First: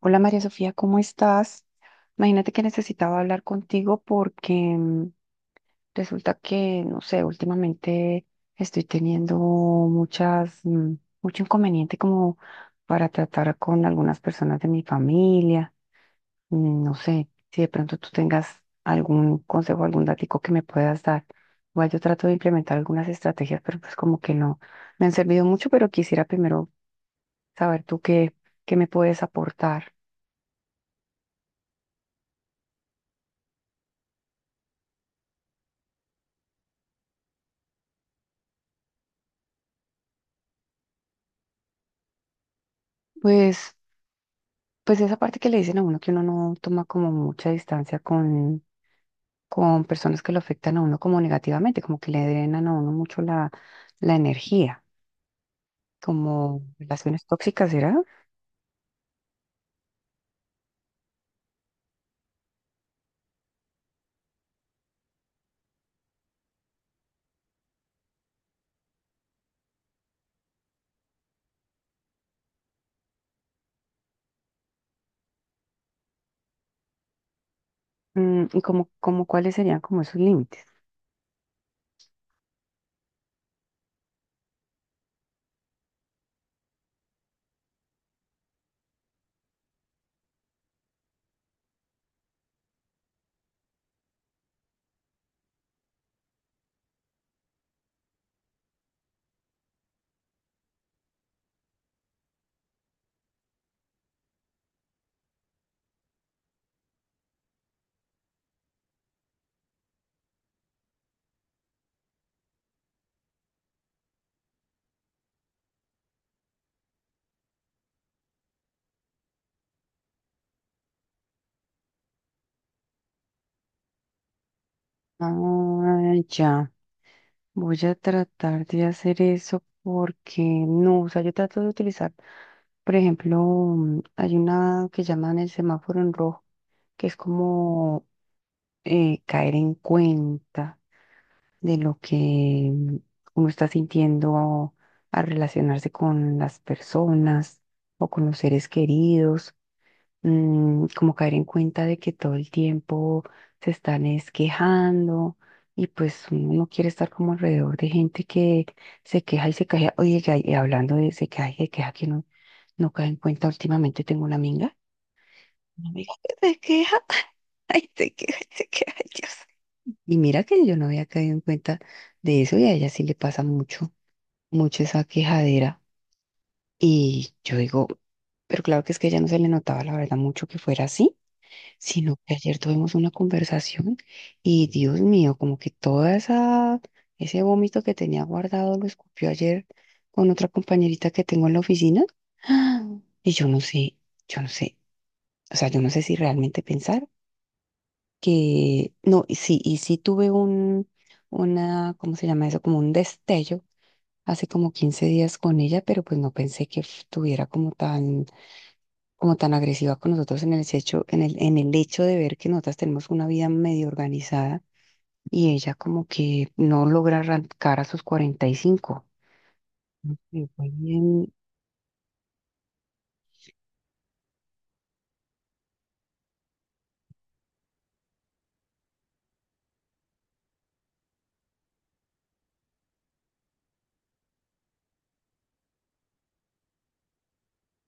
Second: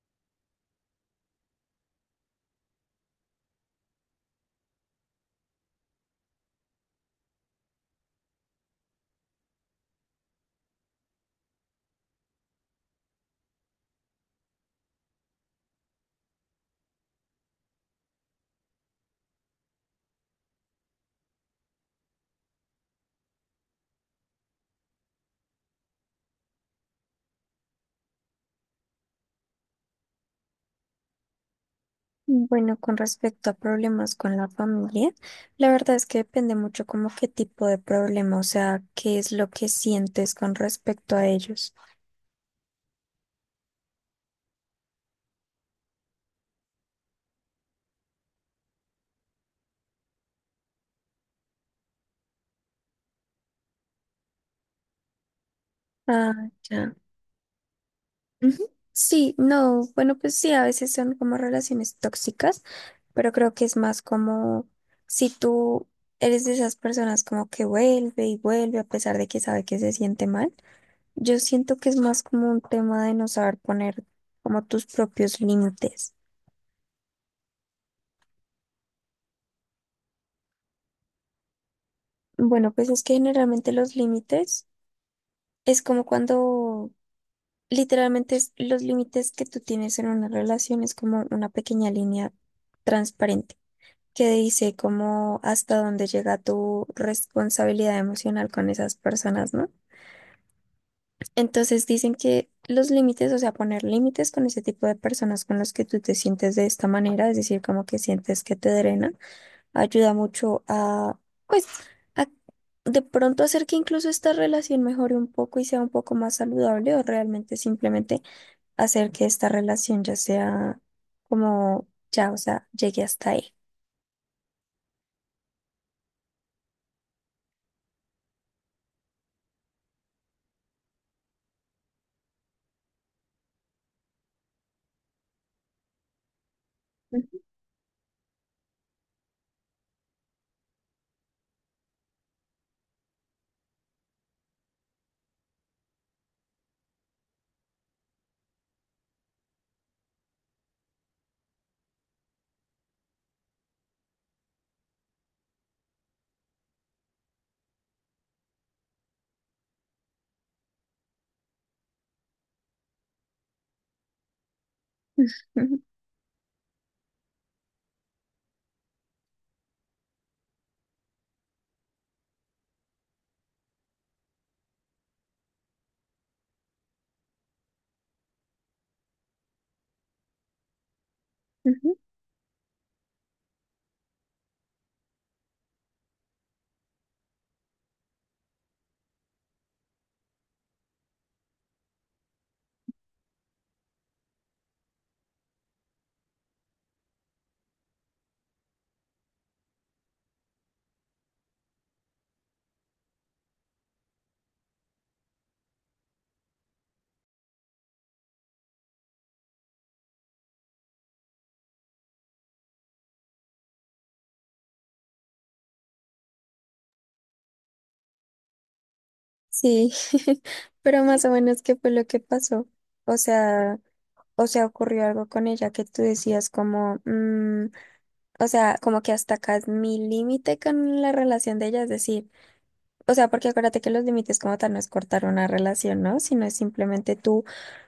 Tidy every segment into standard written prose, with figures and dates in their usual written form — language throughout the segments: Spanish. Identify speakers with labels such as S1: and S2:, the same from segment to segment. S1: Hola María Sofía, ¿cómo estás? Imagínate que necesitaba hablar contigo porque resulta que, no sé, últimamente estoy teniendo mucho inconveniente como para tratar con algunas personas de mi familia. No sé si de pronto tú tengas algún consejo, algún datico que me puedas dar. Igual yo trato de implementar algunas estrategias, pero pues como que no me han servido mucho, pero quisiera primero saber tú qué me puedes aportar.
S2: Bueno, con respecto a problemas con la familia, la verdad es que depende mucho como qué tipo de problema, o sea, qué es lo que sientes con respecto a ellos.
S1: Pues. Pues esa parte que le dicen a uno, que uno no toma como mucha distancia con personas que lo afectan a uno como negativamente, como que le drenan a uno mucho la energía,
S2: Ah,
S1: como
S2: ya.
S1: relaciones tóxicas, ¿será?
S2: Ujú. Sí, no, bueno, pues sí, a veces son como relaciones tóxicas, pero creo que es más como si tú eres de esas personas como que vuelve y vuelve a pesar de que sabe que se siente mal. Yo siento que es más como un tema de no saber poner como tus propios límites.
S1: ¿Y como cuáles serían como esos límites?
S2: Bueno, pues es que generalmente los límites es como cuando literalmente los límites que tú tienes en una relación es como una pequeña línea transparente que dice como hasta dónde llega tu responsabilidad emocional con esas personas, ¿no? Entonces dicen que los límites, o sea, poner límites con ese tipo de personas con los que tú te sientes de esta manera, es decir, como que sientes que te drenan ayuda mucho a, pues, a de pronto hacer que incluso esta relación mejore un poco y sea un poco más saludable o realmente simplemente hacer que esta relación ya sea como, ya, o sea, llegue hasta ahí.
S1: Ah, ya, voy a tratar de hacer eso, porque no, o sea, yo trato de utilizar, por ejemplo, hay una que llaman el semáforo en rojo, que es
S2: Ujú,
S1: como caer en cuenta de lo que uno está sintiendo al relacionarse con las personas o con los seres queridos. Como caer en cuenta de que todo el tiempo se están es quejando, y pues uno no quiere estar como alrededor de gente que se queja y se queja. Oye, y hablando de se queja y se queja, que no, no cae en cuenta, últimamente tengo
S2: ujú.
S1: una amiga que se queja, ay, se queja, y se queja, ay, Dios. Y mira que yo no había caído en cuenta de eso, y a ella sí le pasa mucho, mucho esa quejadera. Y yo digo, pero claro, que es que a ella no se le notaba la verdad mucho que fuera así,
S2: Ujú.
S1: sino que ayer tuvimos una conversación y, Dios mío, como que toda ese vómito que tenía guardado lo escupió ayer con otra compañerita que tengo en la oficina. ¡Ah! Y yo no sé, yo no sé, o sea, yo no sé si realmente pensar que no, y sí tuve una, ¿cómo se llama eso?, como un destello hace como 15 días con ella, pero pues no pensé que tuviera como tan agresiva con nosotros en el hecho, en el hecho de ver que nosotras tenemos una vida medio organizada, y ella como que no logra arrancar a sus 45.
S2: Sí,
S1: Y fue
S2: pero más
S1: bien,
S2: o menos qué fue lo que pasó. O sea, ocurrió algo con ella que tú decías como, mm, o sea, como que hasta acá es mi límite con la relación de ella, es decir. O sea, porque acuérdate que los límites como tal no es cortar una relación, ¿no? Sino es simplemente tú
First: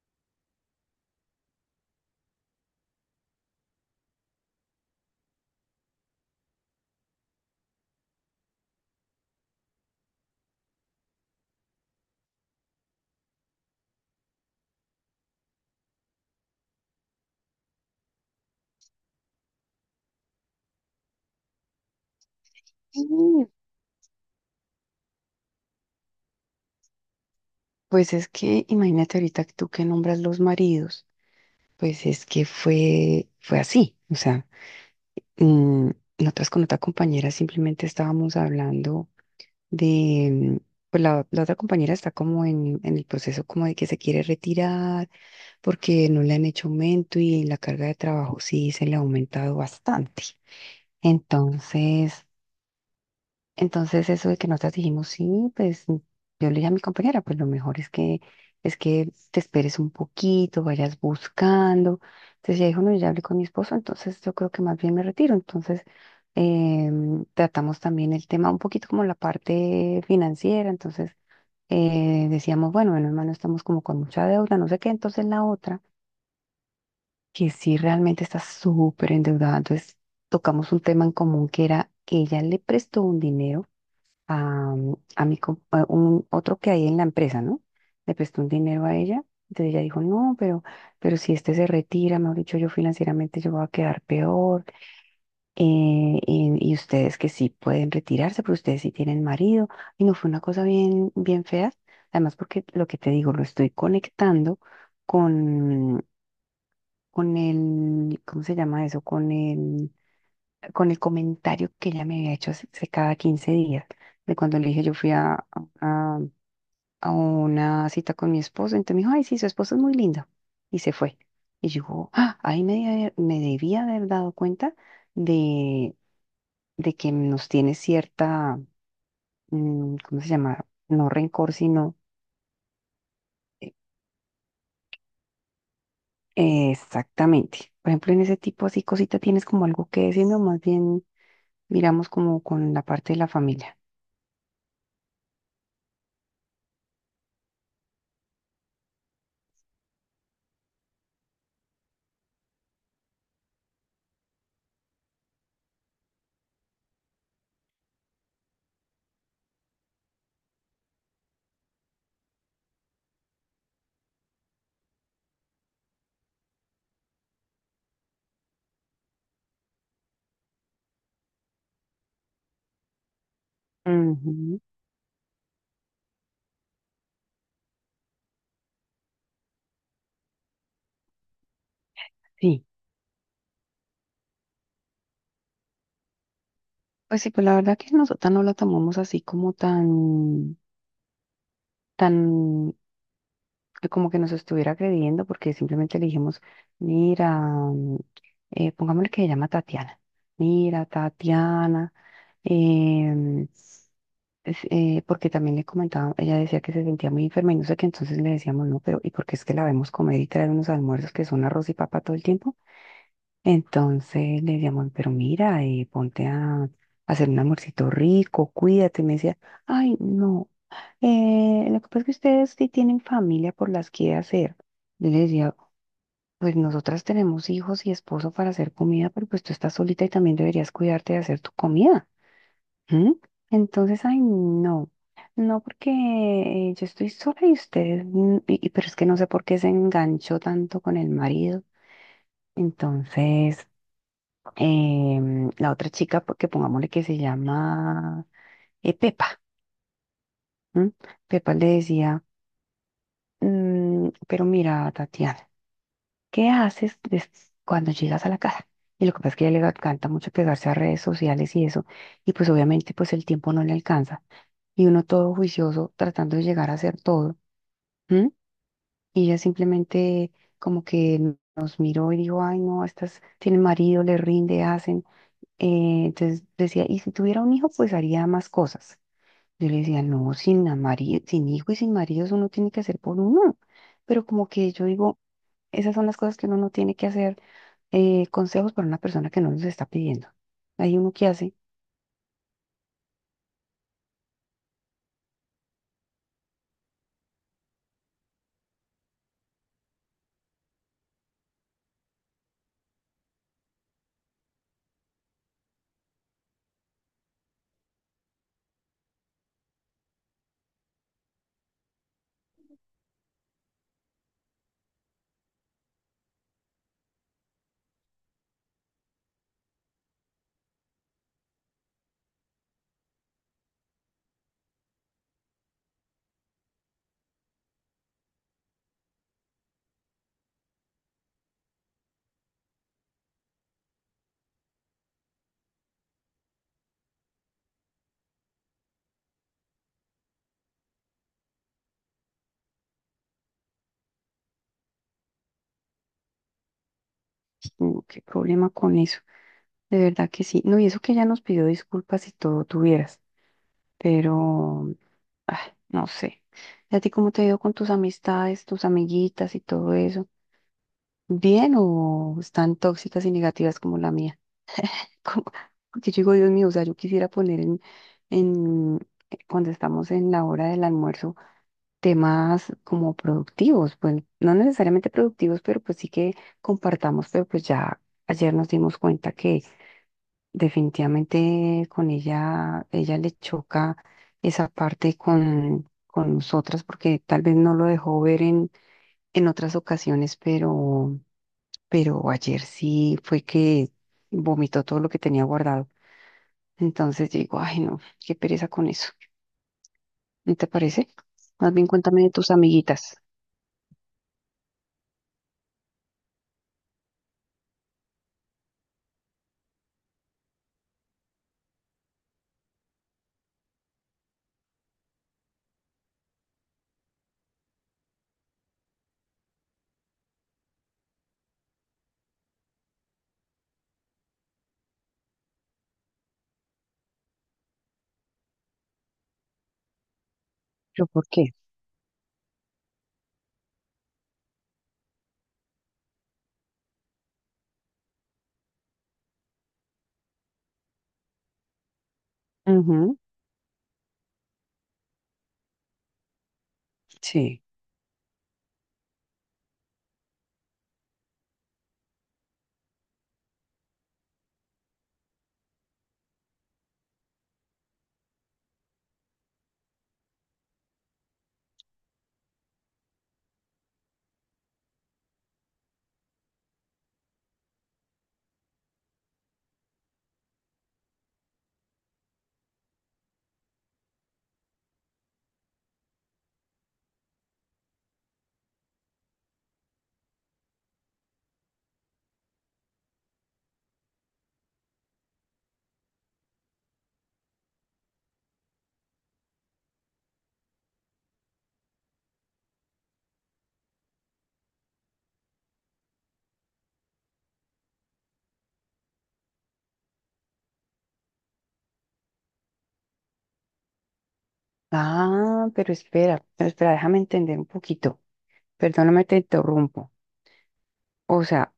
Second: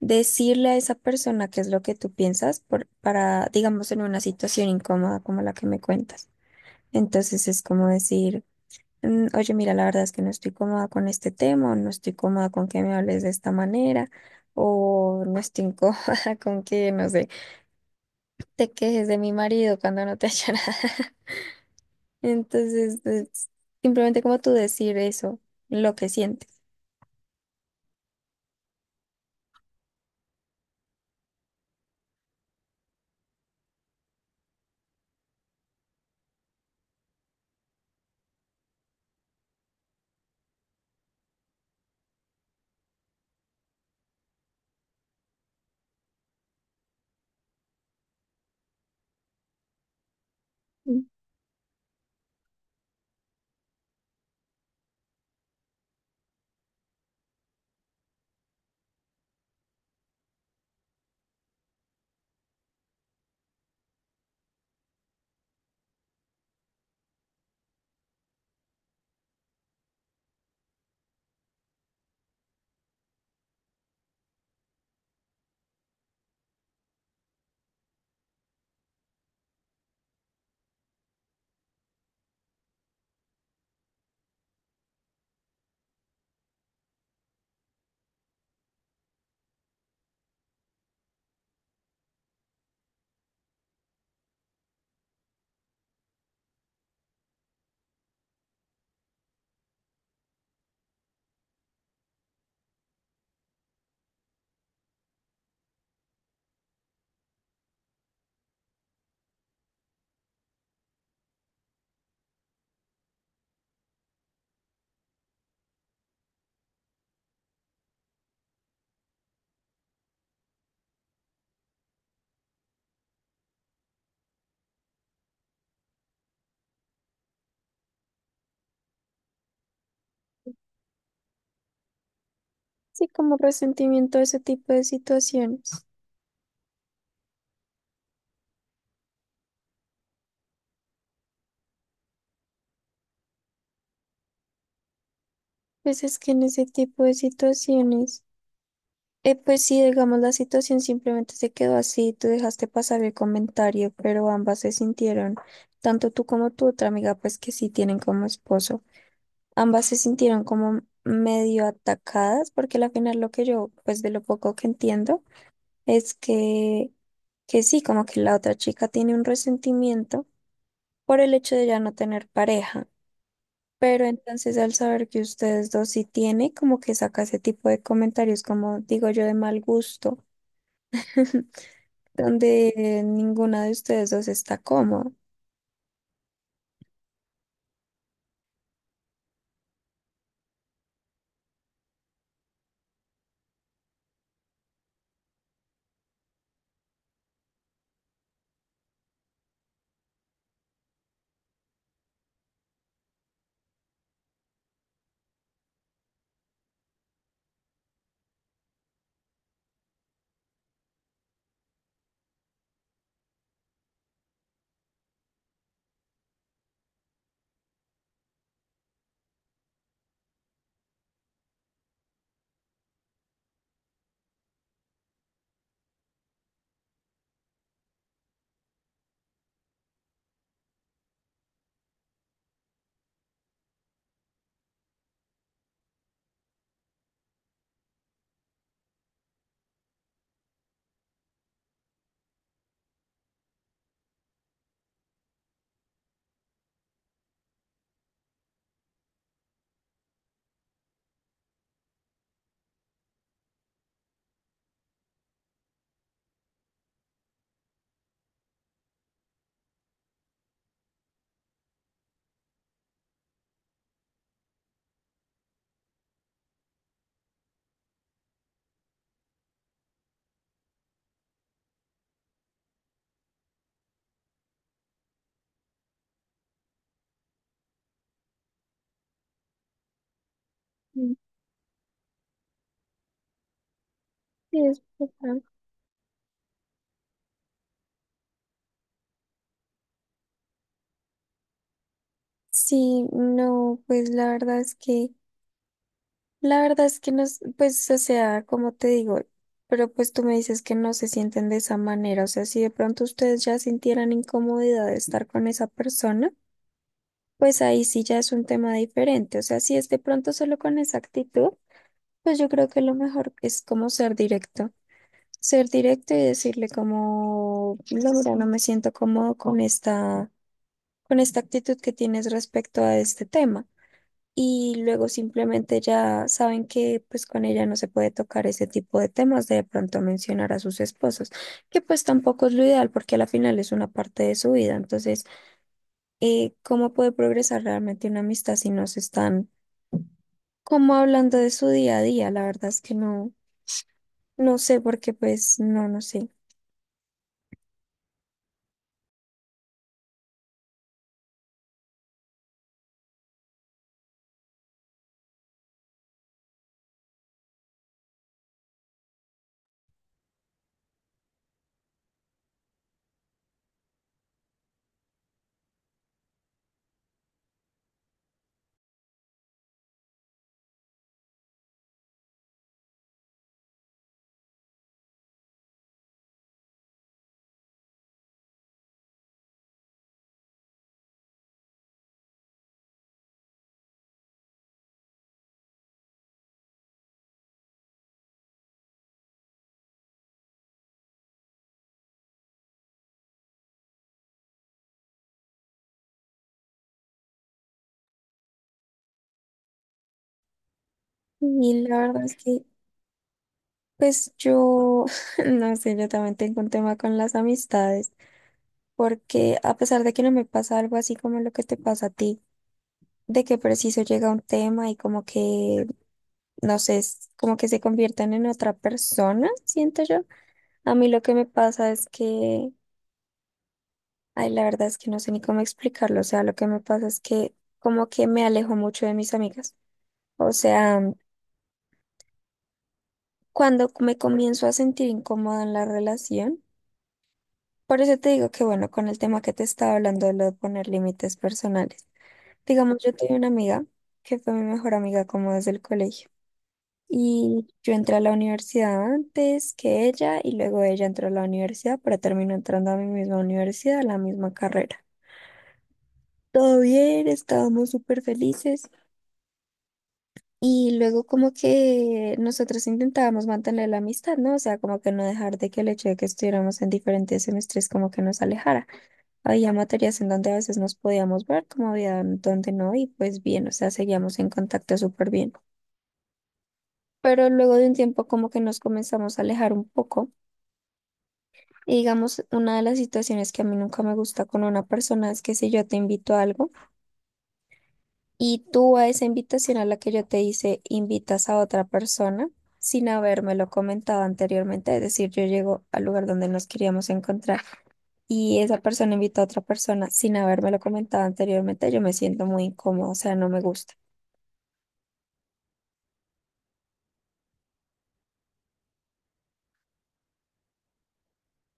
S2: decirle a esa persona qué es lo que tú piensas por, para, digamos, en una situación incómoda como la que me cuentas. Entonces es como decir, "Mm, oye, mira, la verdad es que no estoy cómoda con este tema, o no estoy cómoda con que me hables de esta manera, o no estoy cómoda con que, no sé, te quejes de mi marido cuando no te ha hecho nada". Entonces,
S1: y,
S2: es simplemente como tú decir eso, lo que sientes.
S1: pues es que imagínate ahorita que tú que nombras los maridos, pues es que fue así. O sea, Mm, nosotras con otra compañera simplemente estábamos hablando de, pues la otra compañera está como en el proceso, como de que se quiere retirar porque no le han hecho aumento y la carga de trabajo sí se le ha aumentado bastante. Entonces, eso de que nosotras dijimos, sí, pues yo le dije a mi compañera, pues lo mejor es que te esperes un poquito, vayas buscando. Entonces ella dijo, no, yo ya hablé con mi esposo, entonces yo creo que más bien me retiro. Entonces, tratamos también el tema un poquito, como la parte financiera. Entonces, decíamos, bueno, bueno, hermano, estamos como con mucha deuda, no sé qué. Entonces, la otra, que sí realmente está súper endeudada, entonces tocamos un tema en común, que era que ella le prestó un dinero a, mm, a mi, com- a un otro que hay en la empresa, ¿no? Le prestó un dinero a ella. Entonces ella dijo, no, pero si este se retira, mejor dicho, yo financieramente yo voy a quedar peor. Y ustedes que sí pueden retirarse, pero ustedes sí tienen marido. Y no fue una cosa bien, bien fea. Además, porque lo que te digo, lo estoy conectando con, con el, ¿cómo se llama eso?, con el comentario que ella me había hecho hace cada 15 días, de cuando le dije yo fui a, a una cita con mi esposo. Entonces me dijo, ay, sí, su esposo es muy lindo, y se fue. Y yo, ah, ahí me debía haber dado cuenta de, de que nos tiene cierta, ¿cómo se llama?, no rencor, sino...
S2: Sí, como
S1: eh,
S2: resentimiento a ese tipo de situaciones.
S1: exactamente. Por ejemplo, en ese tipo así cosita tienes como algo que decir, no, más bien miramos como con la parte de la familia.
S2: Pues es que en ese tipo de situaciones, pues sí, digamos, la situación simplemente se quedó así, tú dejaste pasar el comentario, pero ambas se sintieron, tanto tú como tu otra amiga, pues que sí tienen como esposo, ambas se sintieron como medio atacadas, porque al final lo que yo, pues de lo poco que entiendo, es que sí, como que la otra chica tiene un resentimiento por el hecho de ya no tener pareja. Pero entonces
S1: Ujú.
S2: al saber que ustedes dos sí tiene, como que saca ese tipo de comentarios, como digo yo, de mal gusto,
S1: Sí.
S2: donde ninguna de ustedes dos está cómoda.
S1: Pues sí, pues la verdad que nosotras no lo tomamos así como tan, como que nos estuviera agrediendo, porque simplemente le dijimos, mira, pongámosle que se llama Tatiana. Mira, Tatiana, em, porque también le comentaba, ella decía que se sentía muy enferma y no sé qué, entonces le decíamos, no, pero ¿y porque es que la vemos comer y traer unos almuerzos que son arroz y papa todo el tiempo? Entonces le llamó, pero mira, ponte a hacer un amorcito rico, cuídate. Y me decía, ay, no, lo que pasa es que ustedes sí tienen familia por las que hacer. Yo le decía, pues nosotras tenemos hijos y esposo para hacer comida, pero pues tú estás solita y también deberías cuidarte de hacer tu comida. ¿M? Entonces, ay, no, no, porque yo estoy sola y ustedes, pero es que no sé por qué se enganchó tanto con el marido. Entonces, la otra chica, porque pongámosle que se llama Pepa. ¿M? Pepa le decía, " Pero mira, Tatiana, ¿qué haces cuando llegas a la casa? Y lo que pasa es que a ella le encanta mucho pegarse a redes sociales y eso, y pues obviamente pues el tiempo no le alcanza, y uno todo juicioso tratando de llegar a hacer todo. ¿M? Y ella simplemente como que nos miró y dijo, ay, no, estas tienen marido, le rinde, hacen. Entonces decía, y si tuviera un hijo, pues haría más cosas. Yo le decía, no,
S2: Mm.
S1: sin hijo y sin marido, eso uno tiene que hacer por uno. Pero como
S2: Sí,
S1: que
S2: es
S1: yo digo,
S2: verdad.
S1: esas son las cosas que uno no tiene que hacer, consejos para una persona que no los está pidiendo. Hay uno que hace.
S2: Sí, no, pues la verdad es que, la verdad es que no, pues, o sea, como te digo, pero pues tú me dices que no se sienten de esa manera, o sea, si de pronto ustedes ya sintieran incomodidad de estar con esa persona, pues ahí sí ya es un tema diferente, o sea, si es de pronto solo con esa actitud. Pues yo creo que lo mejor es como ser directo y decirle como, la verdad no me siento cómodo con esta actitud que tienes respecto a este tema. Y luego simplemente ya saben que pues con ella no se puede tocar ese tipo de temas, de pronto mencionar a sus esposos, que pues tampoco es lo ideal porque a la final es una parte de su vida. Entonces, ¿cómo puede progresar realmente una amistad si no se están como hablando de su día a día? La verdad es que no. No sé porque pues no, no sé.
S1: Qué problema con eso. De verdad que sí. No, y eso que ella nos pidió disculpas y todo tuvieras, pero, ah, no sé. ¿Y a ti cómo te ha ido con tus amistades, tus amiguitas y todo eso? ¿Bien o están tóxicas y negativas como la mía? Como- Porque yo digo, Dios mío, o sea, yo quisiera poner en cuando estamos en la hora del almuerzo, temas como productivos, pues no necesariamente productivos, pero pues sí que compartamos, pero pues ya ayer nos dimos cuenta que definitivamente con ella, ella le choca esa parte con nosotras, porque tal vez no lo dejó ver en otras ocasiones, pero ayer sí fue que vomitó todo lo que tenía guardado. Entonces digo, ay, no, qué pereza con eso. ¿No te parece? Más
S2: Y
S1: bien
S2: la
S1: cuéntame
S2: verdad
S1: de
S2: es
S1: tus
S2: que
S1: amiguitas.
S2: pues yo, no sé, yo también tengo un tema con las amistades, porque a pesar de que no me pasa algo así como lo que te pasa a ti, de que preciso llega un tema y como que, no sé, es como que se convierten en otra persona, siento yo. A mí lo que me pasa es que, ay, la verdad es que no sé ni cómo explicarlo, o sea, lo que me pasa es que como que me alejo mucho de mis amigas. O sea,
S1: ¿Pero por qué?
S2: cuando me comienzo a sentir incómoda en la relación, por eso te digo que, bueno, con el tema que te estaba hablando de lo de poner límites personales. Digamos, yo
S1: Ujú,
S2: tuve una amiga que fue mi mejor amiga como desde el colegio.
S1: sí.
S2: Y yo entré a la universidad antes que ella y luego ella entró a la universidad, pero terminó entrando a mi misma universidad, a la misma carrera. Todo bien, estábamos súper felices. Y luego como que nosotros intentábamos mantener la amistad, ¿no? O sea, como que no dejar de que el hecho de que estuviéramos en diferentes semestres como que nos alejara. Había materias en donde a veces nos podíamos ver, como había en donde no, y pues bien, o sea, seguíamos en contacto súper bien. Pero luego de un tiempo como que nos comenzamos a alejar un poco. Y digamos, una de las situaciones que a mí nunca me gusta con una persona es que si yo te invito a algo, y tú a esa invitación a la que yo te hice, invitas a otra persona sin habérmelo comentado anteriormente. Es decir, yo llego al lugar donde nos queríamos encontrar y esa persona invita a otra persona sin habérmelo comentado anteriormente. Yo me siento muy incómodo, o sea, no me gusta.
S1: Ah, pero espera, déjame entender un poquito. Perdóname, te interrumpo. O sea,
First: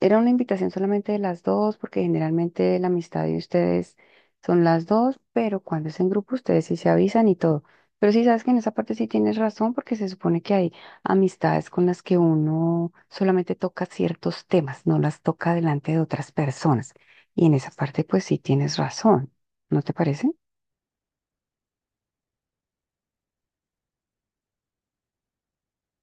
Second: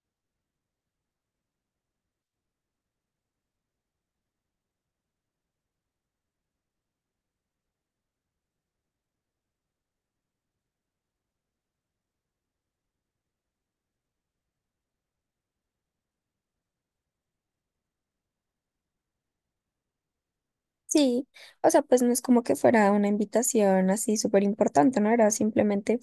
S1: ¿era una invitación solamente de las dos, porque generalmente la amistad de ustedes son las dos, pero cuando es en grupo ustedes sí se avisan y todo? Pero sí sabes que en esa parte sí tienes razón, porque se supone que hay amistades con las que uno solamente toca ciertos temas, no las toca delante de otras personas. Y en esa parte pues sí tienes razón, ¿no te parece?
S2: Sí, o sea, pues no es como que fuera una invitación así súper importante, ¿no? Era simplemente,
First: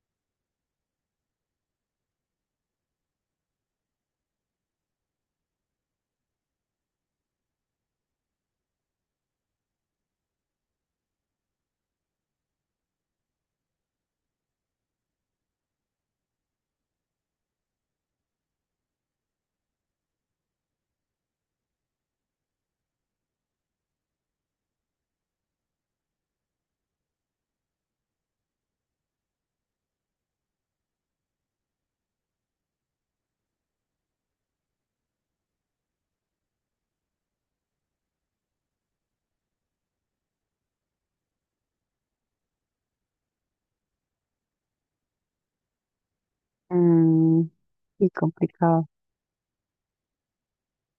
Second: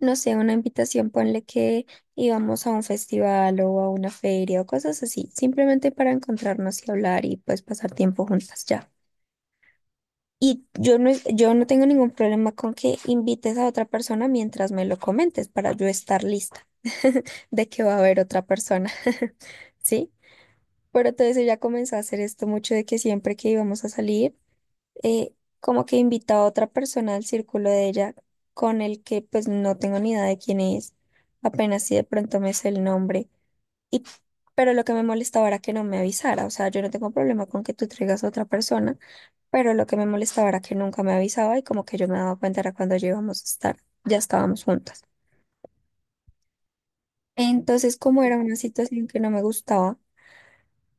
S2: no sé, una invitación, ponle que íbamos a un festival o a una feria o cosas así, simplemente para encontrarnos y hablar y pues pasar tiempo juntas ya. Y yo no, yo no tengo ningún problema con que invites a otra persona mientras me lo comentes para yo estar lista de que va a haber otra persona, ¿sí? Pero entonces ella comenzó a hacer esto mucho de que siempre que íbamos a salir, eh, como que invitaba a otra persona al círculo de ella con el que pues no tengo ni idea de quién es, apenas si de pronto me sé el nombre. Y, pero lo que me molestaba era que no me avisara, o sea, yo no tengo problema con que tú traigas a otra persona, pero lo que me molestaba era que nunca me avisaba y como que yo me daba cuenta era cuando ya íbamos a estar, ya estábamos juntas.
S1: Mm,
S2: Entonces,
S1: y
S2: como era una
S1: complicado.
S2: situación que no me gustaba,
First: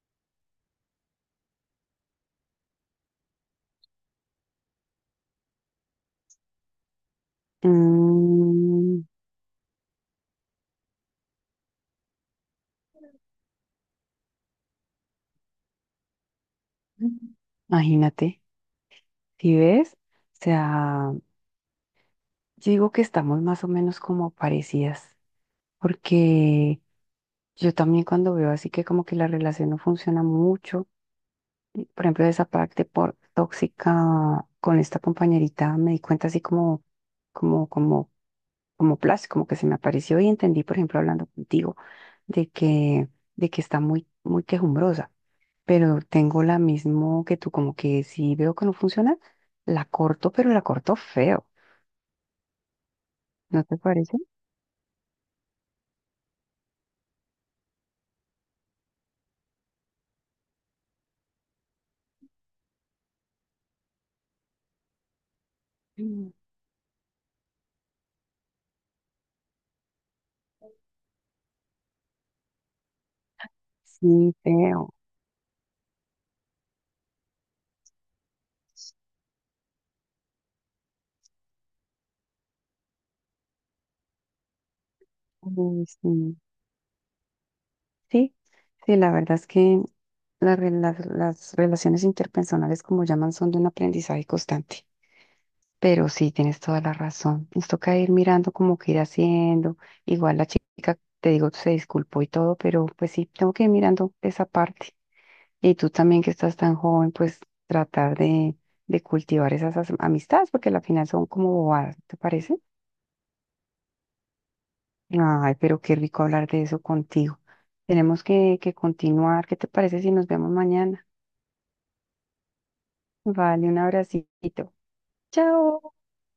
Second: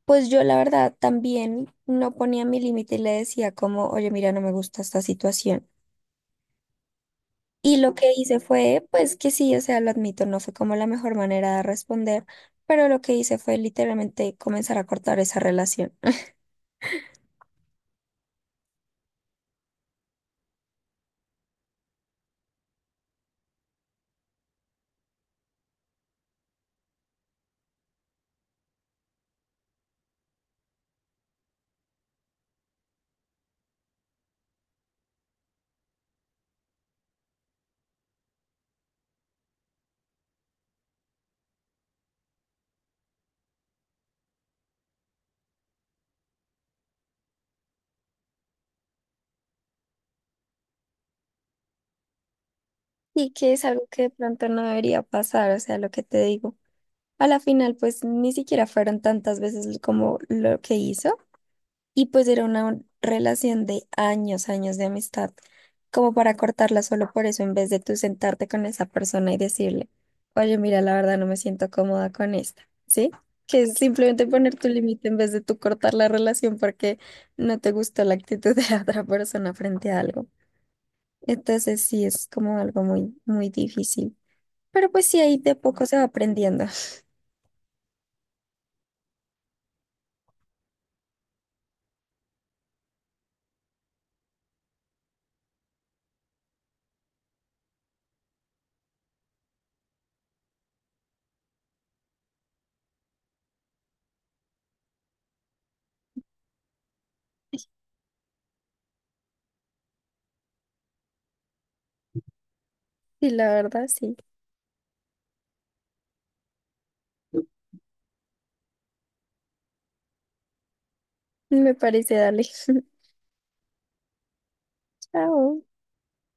S2: pues yo la verdad también no ponía mi límite y le decía como, oye, mira, no me gusta esta situación. Y lo que hice fue,
S1: Mm,
S2: pues que sí, o sea, lo admito, no fue como la mejor manera de responder, pero lo que hice fue literalmente comenzar a cortar esa relación.
S1: Imagínate, si ves, o sea... Yo digo que estamos más o menos como parecidas, porque yo también cuando veo así que como que la relación no funciona mucho, y, por ejemplo, de esa parte por tóxica con esta compañerita, me di cuenta así como, como, como flash, como que se me apareció y entendí, por ejemplo, hablando contigo, de que, de que está muy, muy quejumbrosa, pero tengo la mismo que tú, como que si veo que no funciona, la corto, pero la corto feo,
S2: Y que
S1: ¿no
S2: es
S1: te
S2: algo que de
S1: parece?
S2: pronto no debería pasar, o sea, lo que te digo. A la final, pues ni siquiera fueron tantas veces como lo que hizo. Y pues era una relación de años, años de amistad, como
S1: Mm.
S2: para cortarla solo por eso, en vez de tú sentarte con esa persona y decirle, oye, mira, la verdad no me siento cómoda con esta, ¿sí? Que es simplemente
S1: Sí,
S2: poner tu
S1: feo.
S2: límite en vez de tú cortar la relación porque no te gustó la actitud de la otra persona frente a algo. Entonces sí, es como algo muy, muy difícil. Pero pues sí, ahí de
S1: Mm.
S2: poco se va
S1: Sí,
S2: aprendiendo.
S1: sí, sí, la verdad es que las relaciones interpersonales, como llaman, son de un aprendizaje constante. Pero sí, tienes toda la razón. Nos toca ir mirando, como que ir haciendo. Igual la chica, te digo, se disculpó y todo, pero pues sí, tengo que ir mirando esa parte. Y tú también, que estás tan joven, pues tratar de cultivar esas amistades, porque al final son como bobadas, ¿te parece?
S2: Y la verdad, sí.
S1: Ay, pero qué rico hablar de eso contigo. Tenemos que continuar. ¿Qué te parece si nos vemos mañana?
S2: Me parece, dale.
S1: Vale, un abracito.
S2: Chao.
S1: Chao.